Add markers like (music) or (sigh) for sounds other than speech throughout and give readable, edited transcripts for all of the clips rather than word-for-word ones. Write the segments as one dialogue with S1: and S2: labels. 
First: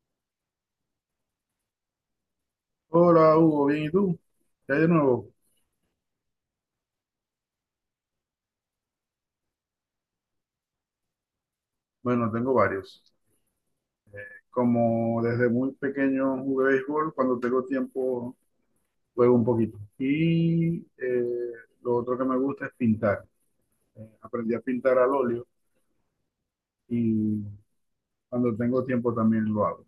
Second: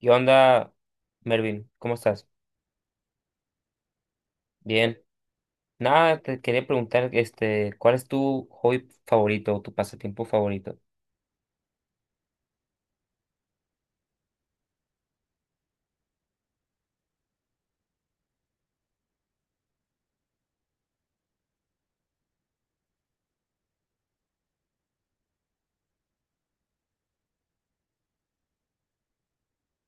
S1: ¿Qué onda, Mervin? ¿Cómo estás?
S2: Hola Hugo, bien, ¿y tú? ¿Qué hay de
S1: Bien.
S2: nuevo?
S1: Nada, te quería preguntar, ¿cuál es tu hobby favorito o tu pasatiempo favorito?
S2: Bueno, tengo varios. Como desde muy pequeño jugué béisbol, cuando tengo tiempo juego un poquito. Lo otro que me gusta es pintar. Aprendí a pintar al óleo y cuando tengo tiempo también lo hago.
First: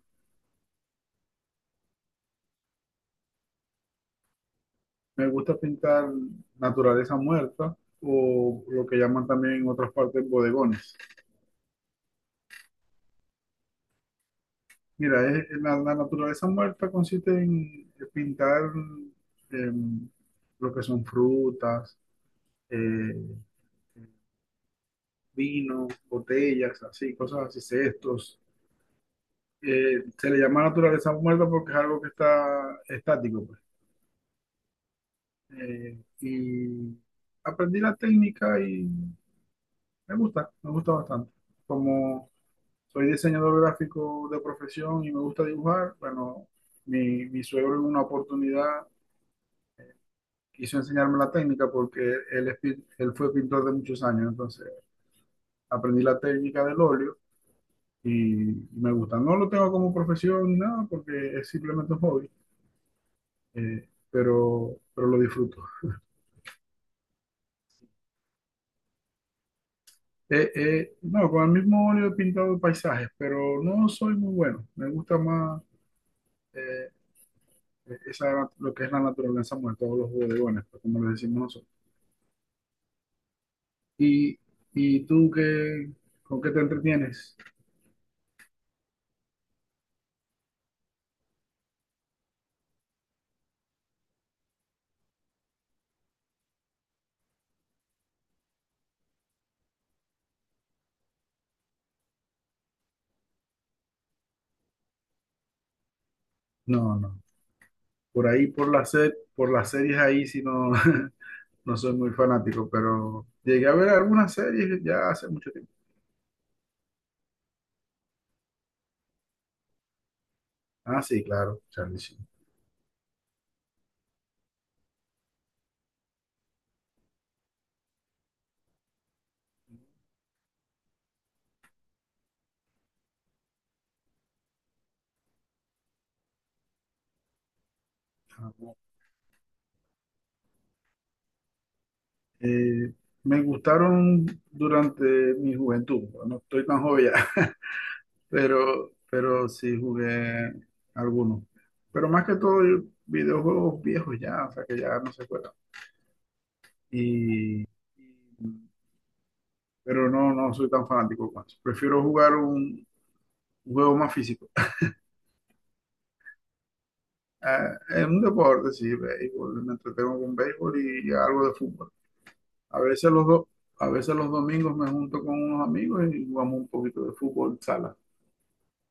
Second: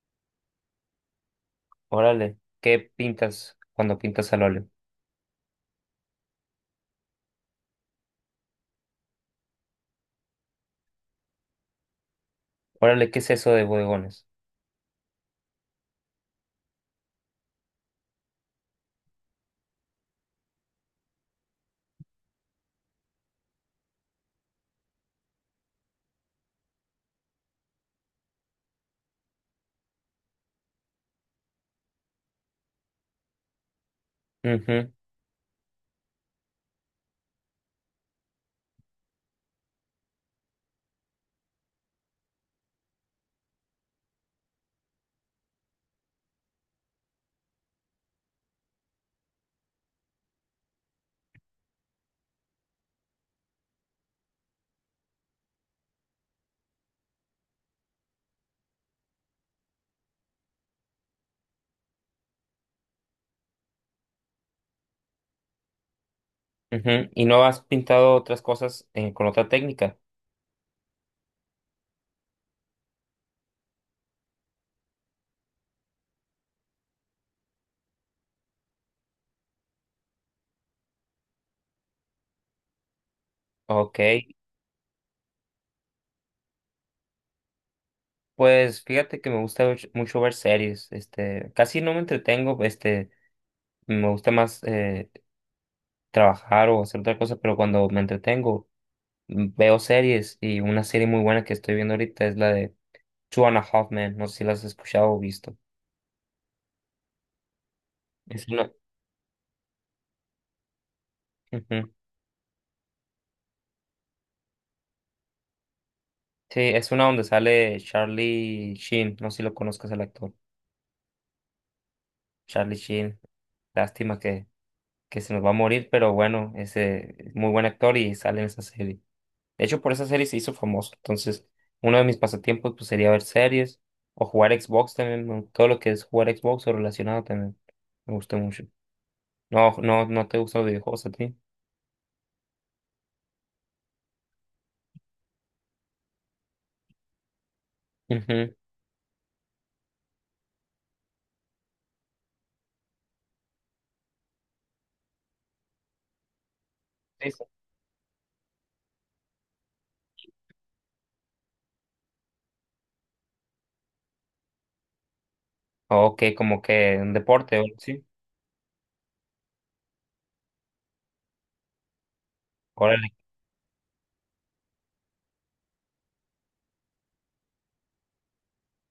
S1: Órale, ¿qué pintas cuando pintas al óleo?
S2: Me gusta pintar naturaleza muerta o lo que llaman también en otras partes bodegones.
S1: Órale, ¿qué es eso de bodegones?
S2: Mira, la naturaleza muerta consiste en pintar em, lo que son frutas, eh, vino, botellas, así, cosas así, cestos. Se le llama naturaleza muerta porque es algo que está estático, pues.
S1: Ujú.
S2: Eh, y aprendí la técnica y me gusta bastante. Como soy diseñador gráfico de profesión y me gusta dibujar, bueno, mi suegro en una oportunidad quiso enseñarme la técnica porque él, él fue pintor de muchos años, entonces aprendí la técnica del óleo y, me gusta. No lo tengo como profesión ni nada porque es simplemente un hobby, pero lo disfruto.
S1: Ujú. ¿Y no has pintado otras cosas con otra técnica?
S2: No, con el mismo óleo he pintado paisajes, pero no soy muy bueno. Me gusta más eh, esa, lo que es la naturaleza muerta, todos los bodegones, pues, como le decimos nosotros.
S1: Ok,
S2: ¿Y, y tú qué, con qué te entretienes?
S1: pues fíjate que me gusta mucho ver series, casi no me entretengo, me gusta más trabajar o hacer otra cosa, pero cuando me entretengo veo series, y una serie muy buena que estoy viendo ahorita es la de Two and a Half Men. No sé si la has escuchado o visto.
S2: No, no. Por
S1: Es
S2: ahí,
S1: una.
S2: por las series ahí, si no, (laughs) no
S1: Ujú.
S2: soy muy fanático, pero llegué a ver algunas series ya hace mucho tiempo.
S1: Sí, es una donde sale Charlie Sheen. No sé si lo conozcas, el actor.
S2: Ah, sí, claro, Charlie Sheen.
S1: Charlie Sheen. Lástima que se nos va a morir, pero bueno, ese es muy buen actor y sale en esa serie. De hecho, por esa serie se hizo famoso. Entonces, uno de mis pasatiempos, pues, sería ver series o jugar Xbox también, ¿no? Todo lo que es jugar Xbox o relacionado también. Me gusta
S2: Ah,
S1: mucho.
S2: bueno.
S1: No, no, no te gustan los videojuegos a ti.
S2: Eh, Me gustaron durante mi juventud, no. No estoy tan joven ya, (laughs)
S1: Ujú.
S2: pero sí jugué algunos. Pero más que todo, videojuegos viejos ya, o sea que ya no se juegan.
S1: Sí, sí.
S2: Y, y- pero no, no soy tan fanático, pues. Prefiero jugar un juego más físico.
S1: Ok, como que un deporte,
S2: Eh,
S1: sí.
S2: es un deporte, sí, béisbol. Me entretengo con béisbol y algo de fútbol. A
S1: Órale,
S2: veces los do- a veces los domingos me junto con unos amigos y jugamos un poquito de fútbol sala.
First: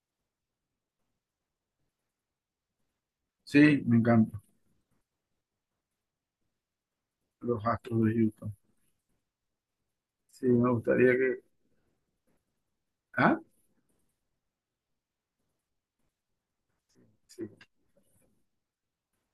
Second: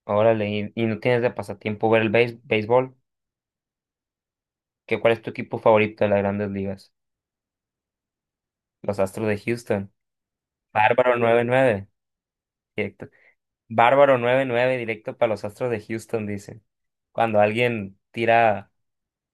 S1: órale. ¿Y no tienes de pasatiempo ver el béisbol?
S2: Sí, me encanta.
S1: ¿ cuál es tu equipo favorito de las grandes ligas?
S2: Los Astros de Houston.
S1: Los Astros de Houston.
S2: Sí, me gustaría
S1: Bárbaro
S2: que.
S1: 99 directo.
S2: ¿Ah?
S1: Bárbaro 99 directo para los Astros de Houston, dicen. Cuando
S2: Sí.
S1: alguien tira,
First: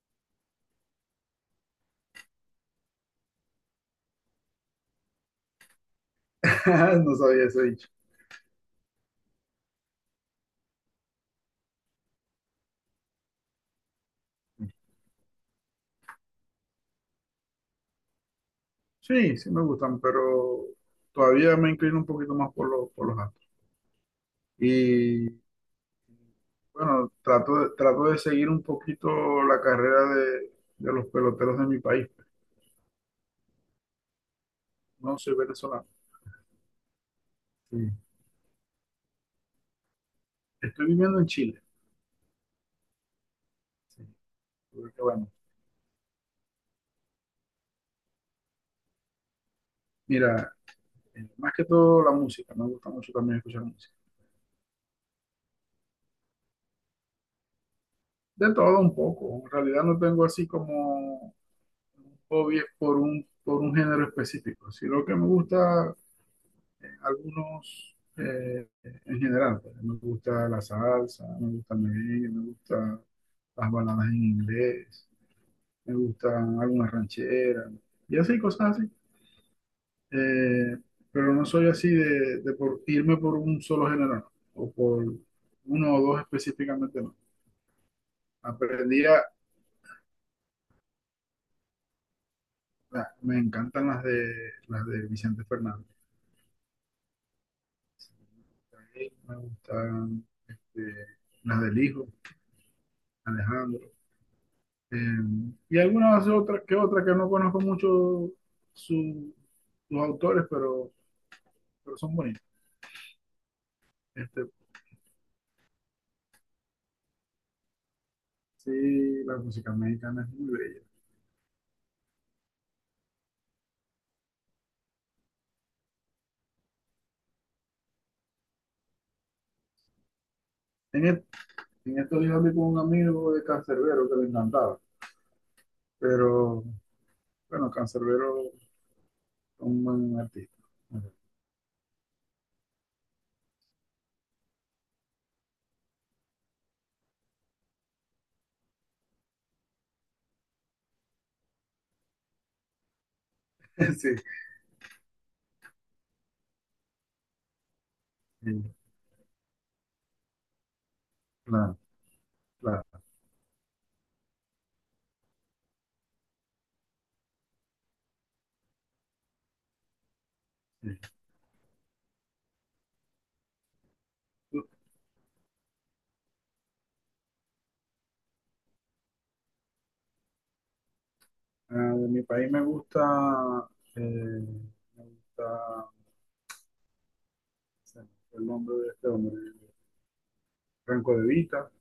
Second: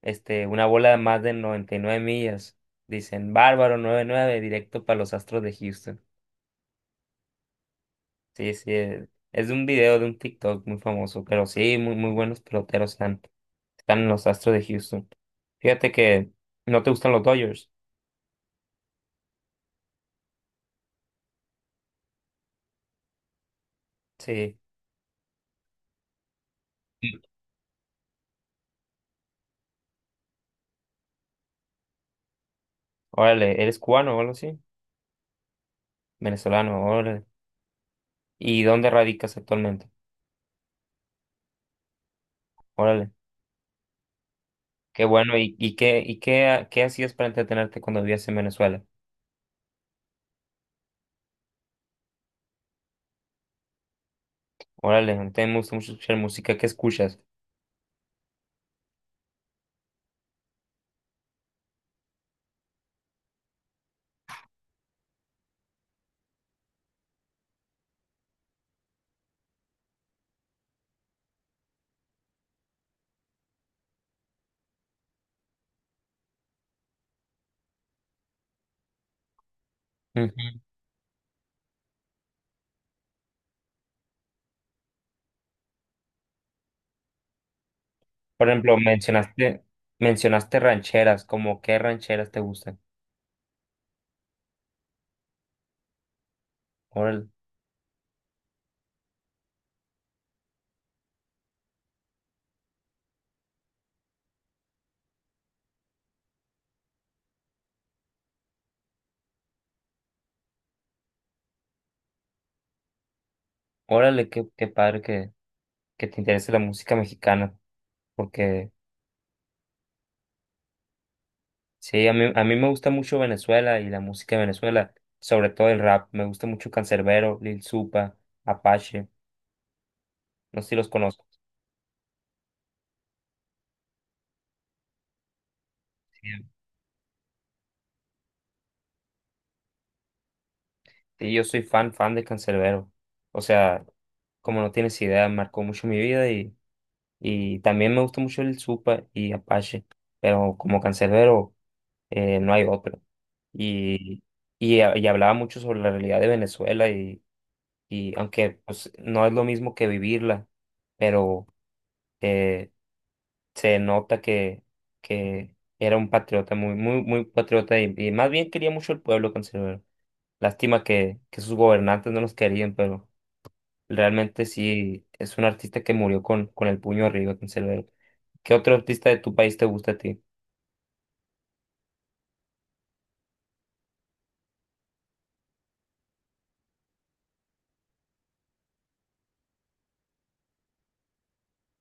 S1: una bola de más de 99 millas, dicen bárbaro 99 directo para los Astros de Houston.
S2: (laughs) No sabía ese dicho.
S1: Sí, sí. Es de un video de un TikTok muy famoso, pero sí, muy, muy buenos peloteros han. Están en los Astros de Houston. Fíjate que no te gustan los Dodgers.
S2: Sí, sí me gustan, pero todavía me inclino un poquito más por los Astros.
S1: Sí.
S2: Y
S1: Sí.
S2: bueno, trato de seguir un poquito la carrera de los peloteros de mi país.
S1: Órale, ¿eres cubano o algo así?
S2: No soy venezolano.
S1: Venezolano, órale.
S2: Sí.
S1: ¿Y dónde radicas actualmente?
S2: Estoy viviendo en Chile.
S1: Órale.
S2: Sí. Porque,
S1: Qué
S2: bueno,
S1: bueno. ¿Y qué hacías para entretenerte cuando vivías en Venezuela?
S2: mira, más que todo la música, me gusta mucho también escuchar música.
S1: Órale, a mí también me gusta mucho escuchar música. ¿Qué escuchas?
S2: De todo un poco, en realidad no tengo así como un hobby por un género específico. Sí, lo que me gusta algunos en general, pues. Me gusta la salsa, me gusta el merengue, me gusta las baladas en inglés, me gustan algunas rancheras, y así cosas.
S1: Ujú.
S2: Eh, pero no soy así de por irme por un solo género, no, o por uno o dos específicamente, no.
S1: Por ejemplo,
S2: Aprendí a,
S1: mencionaste rancheras. ¿Como qué rancheras te gustan?
S2: me encantan las de Vicente Fernández,
S1: Órale,
S2: me gustan eh, las del hijo, Alejandro, eh, y algunas otras que no conozco mucho su- sus autores, pero son bonitas.
S1: órale, qué,
S2: Este,
S1: qué padre que te interese la música mexicana, porque
S2: sí, la música mexicana es muy bella.
S1: sí. A mí me gusta mucho Venezuela y la música de Venezuela, sobre todo el rap. Me gusta mucho Canserbero, Lil Supa, Apache. No sé si los
S2: En,
S1: conozco.
S2: et- en estos días hablé con un amigo de Canserbero que le encantaba.
S1: Sí,
S2: Pero bueno, Cancerbero es un buen artista. (laughs)
S1: sí, yo soy fan, fan de Canserbero. O sea, como no tienes idea, marcó mucho mi vida, y también me gusta mucho Lil Supa y Apache. Pero como Canserbero, no hay otro.
S2: Sí,
S1: Y, y hablaba mucho sobre la realidad de Venezuela, y aunque,
S2: sí,
S1: pues, no es lo mismo que vivirla, pero
S2: claro,
S1: eh,
S2: claro.
S1: se nota que era un patriota, muy, muy, muy patriota, y más bien quería mucho el pueblo conservador. Lástima
S2: Sí.
S1: que sus gobernantes no los querían, pero realmente sí es un artista que murió con el puño arriba, conservador. ¿Qué otro artista de tu país te gusta a ti?
S2: Ah, de mi país me gusta, eh, me gusta, se me el nombre de este hombre, Franco De Vita,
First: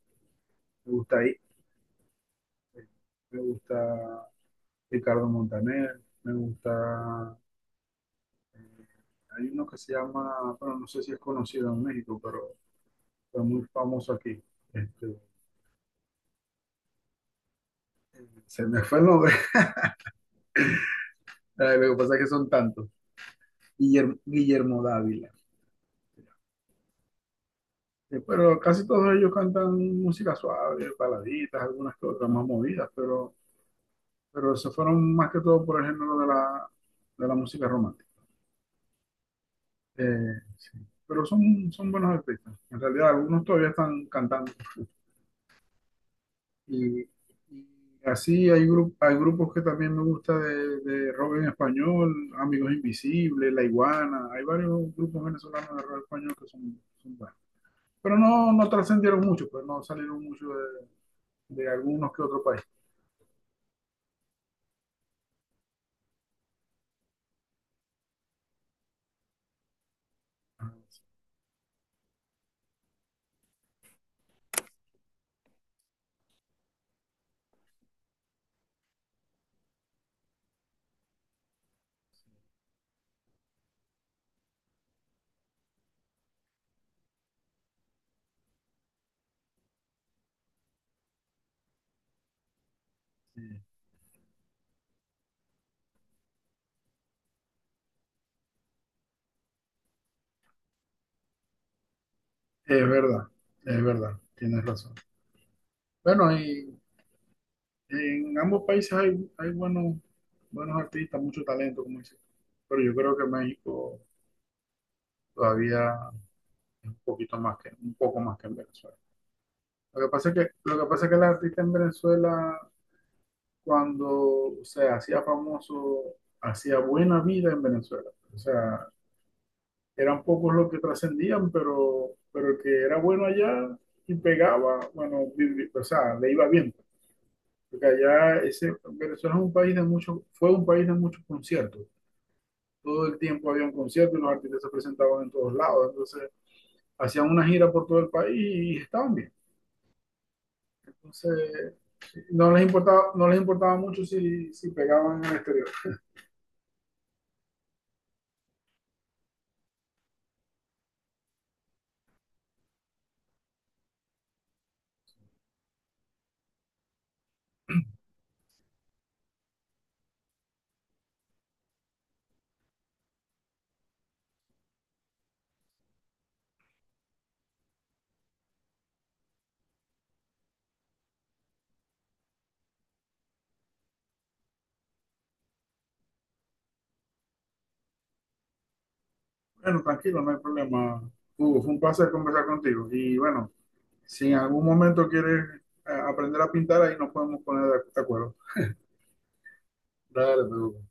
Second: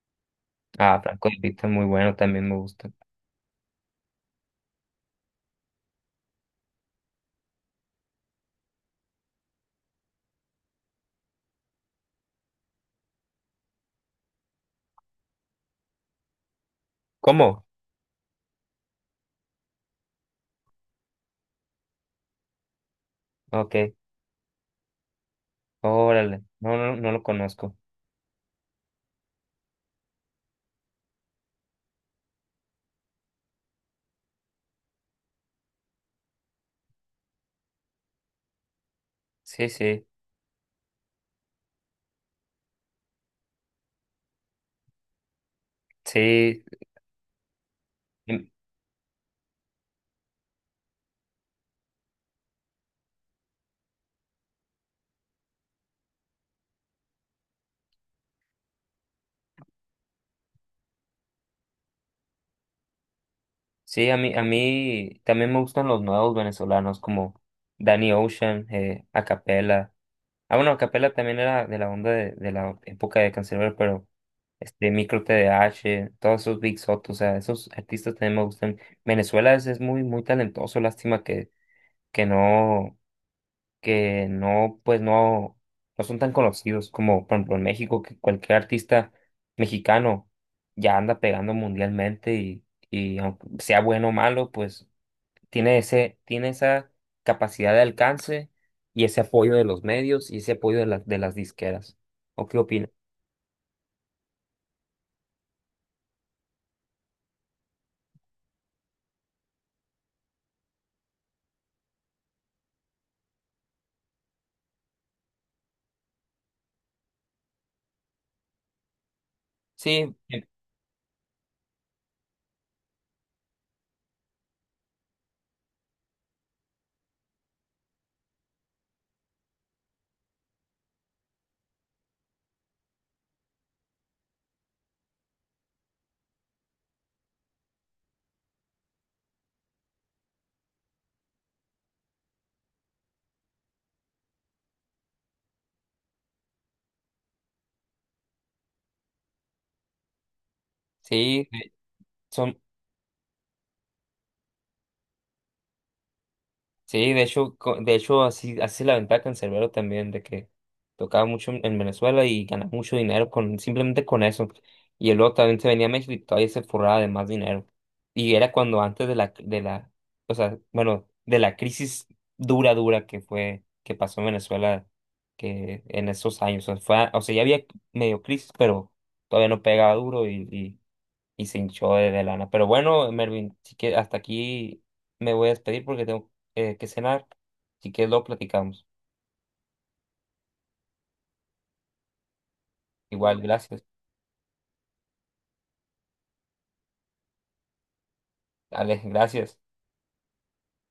S2: me
S1: Ah,
S2: gusta
S1: Franco
S2: ahí,
S1: de Vita, muy bueno, también me
S2: eh,
S1: gusta.
S2: me gusta Ricardo Montaner, me gusta, eh, hay uno que se llama, bueno, no sé si es conocido en México, pero fue muy famoso aquí. Este,
S1: ¿Cómo?
S2: se me fue el nombre, (laughs) Lo que pasa es que son tantos.
S1: Ok,
S2: Guillermo, Guillermo Dávila.
S1: órale, no, no, no lo conozco.
S2: Pero casi todos ellos cantan música suave, baladitas, algunas que otras más movidas, pero se fueron más que todo por el género de la música romántica.
S1: Sí, sí,
S2: Sí. Pero son, son buenos artistas. En realidad, algunos todavía están cantando. Y,
S1: sí.
S2: hay grupos que también me gusta de rock en español, Amigos Invisibles, La Iguana. Hay varios grupos venezolanos de rock español que son, son buenos. Pero no, no trascendieron mucho, pues no salieron mucho de algunos que otro país.
S1: Sí, a mí, también me gustan los nuevos venezolanos como Danny Ocean, Acapella. Ah, bueno, Acapella también era de la onda de la época de Canserbero, pero este Micro TDH, todos esos Big Soto, o sea, esos artistas también me gustan. Venezuela es muy, muy talentoso. Lástima que no, que no, pues no son tan conocidos como, por ejemplo, en México, que cualquier artista mexicano ya anda pegando mundialmente, y
S2: Sí,
S1: aunque sea bueno o malo, pues tiene ese, tiene esa capacidad de alcance y ese apoyo de los medios y ese apoyo de las disqueras. ¿O qué
S2: es
S1: opinas?
S2: verdad, es verdad, tienes razón. Bueno, y en ambos países hay, hay buenos, buenos artistas, mucho talento, como dices tú. Pero yo creo que México todavía es un poquito más que, un poco más que en Venezuela. Lo que
S1: Sí,
S2: pasa es que, lo que pasa es que el artista en Venezuela, cuando se hacía famoso, hacía buena vida en Venezuela. O sea, eran pocos los que trascendían, pero el que era bueno allá y pegaba, bueno, o sea, le iba bien. Porque allá ese, Venezuela es un país de muchos, fue un país de muchos conciertos. Todo el tiempo había un concierto y los artistas se presentaban en todos lados. Entonces, hacían una gira por todo el país y estaban bien.
S1: sí,
S2: Entonces, no
S1: son.
S2: les importaba, no les importaba mucho si, si pegaban en el exterior.
S1: Sí, de hecho, de hecho, así es la ventaja en Cerbero también, de que tocaba mucho en Venezuela y ganaba mucho dinero con, simplemente con eso. Y luego también se venía a México y todavía se forraba de más dinero. Y era cuando antes o sea, bueno, de la crisis dura, dura que fue, que pasó en Venezuela, que en esos años, o sea, fue, o sea, ya había medio crisis, pero todavía no pegaba duro, y se hinchó de lana. Pero bueno, Mervin, sí que hasta aquí me voy a despedir porque tengo, que cenar. Si quieres, lo platicamos.
S2: Bueno, tranquilo, no hay problema. Hugo, fue un placer conversar contigo. Y
S1: Igual,
S2: bueno,
S1: gracias.
S2: si en algún momento quieres aprender a pintar, ahí nos podemos poner de acuerdo.
S1: Alex, gracias.
S2: Dale, me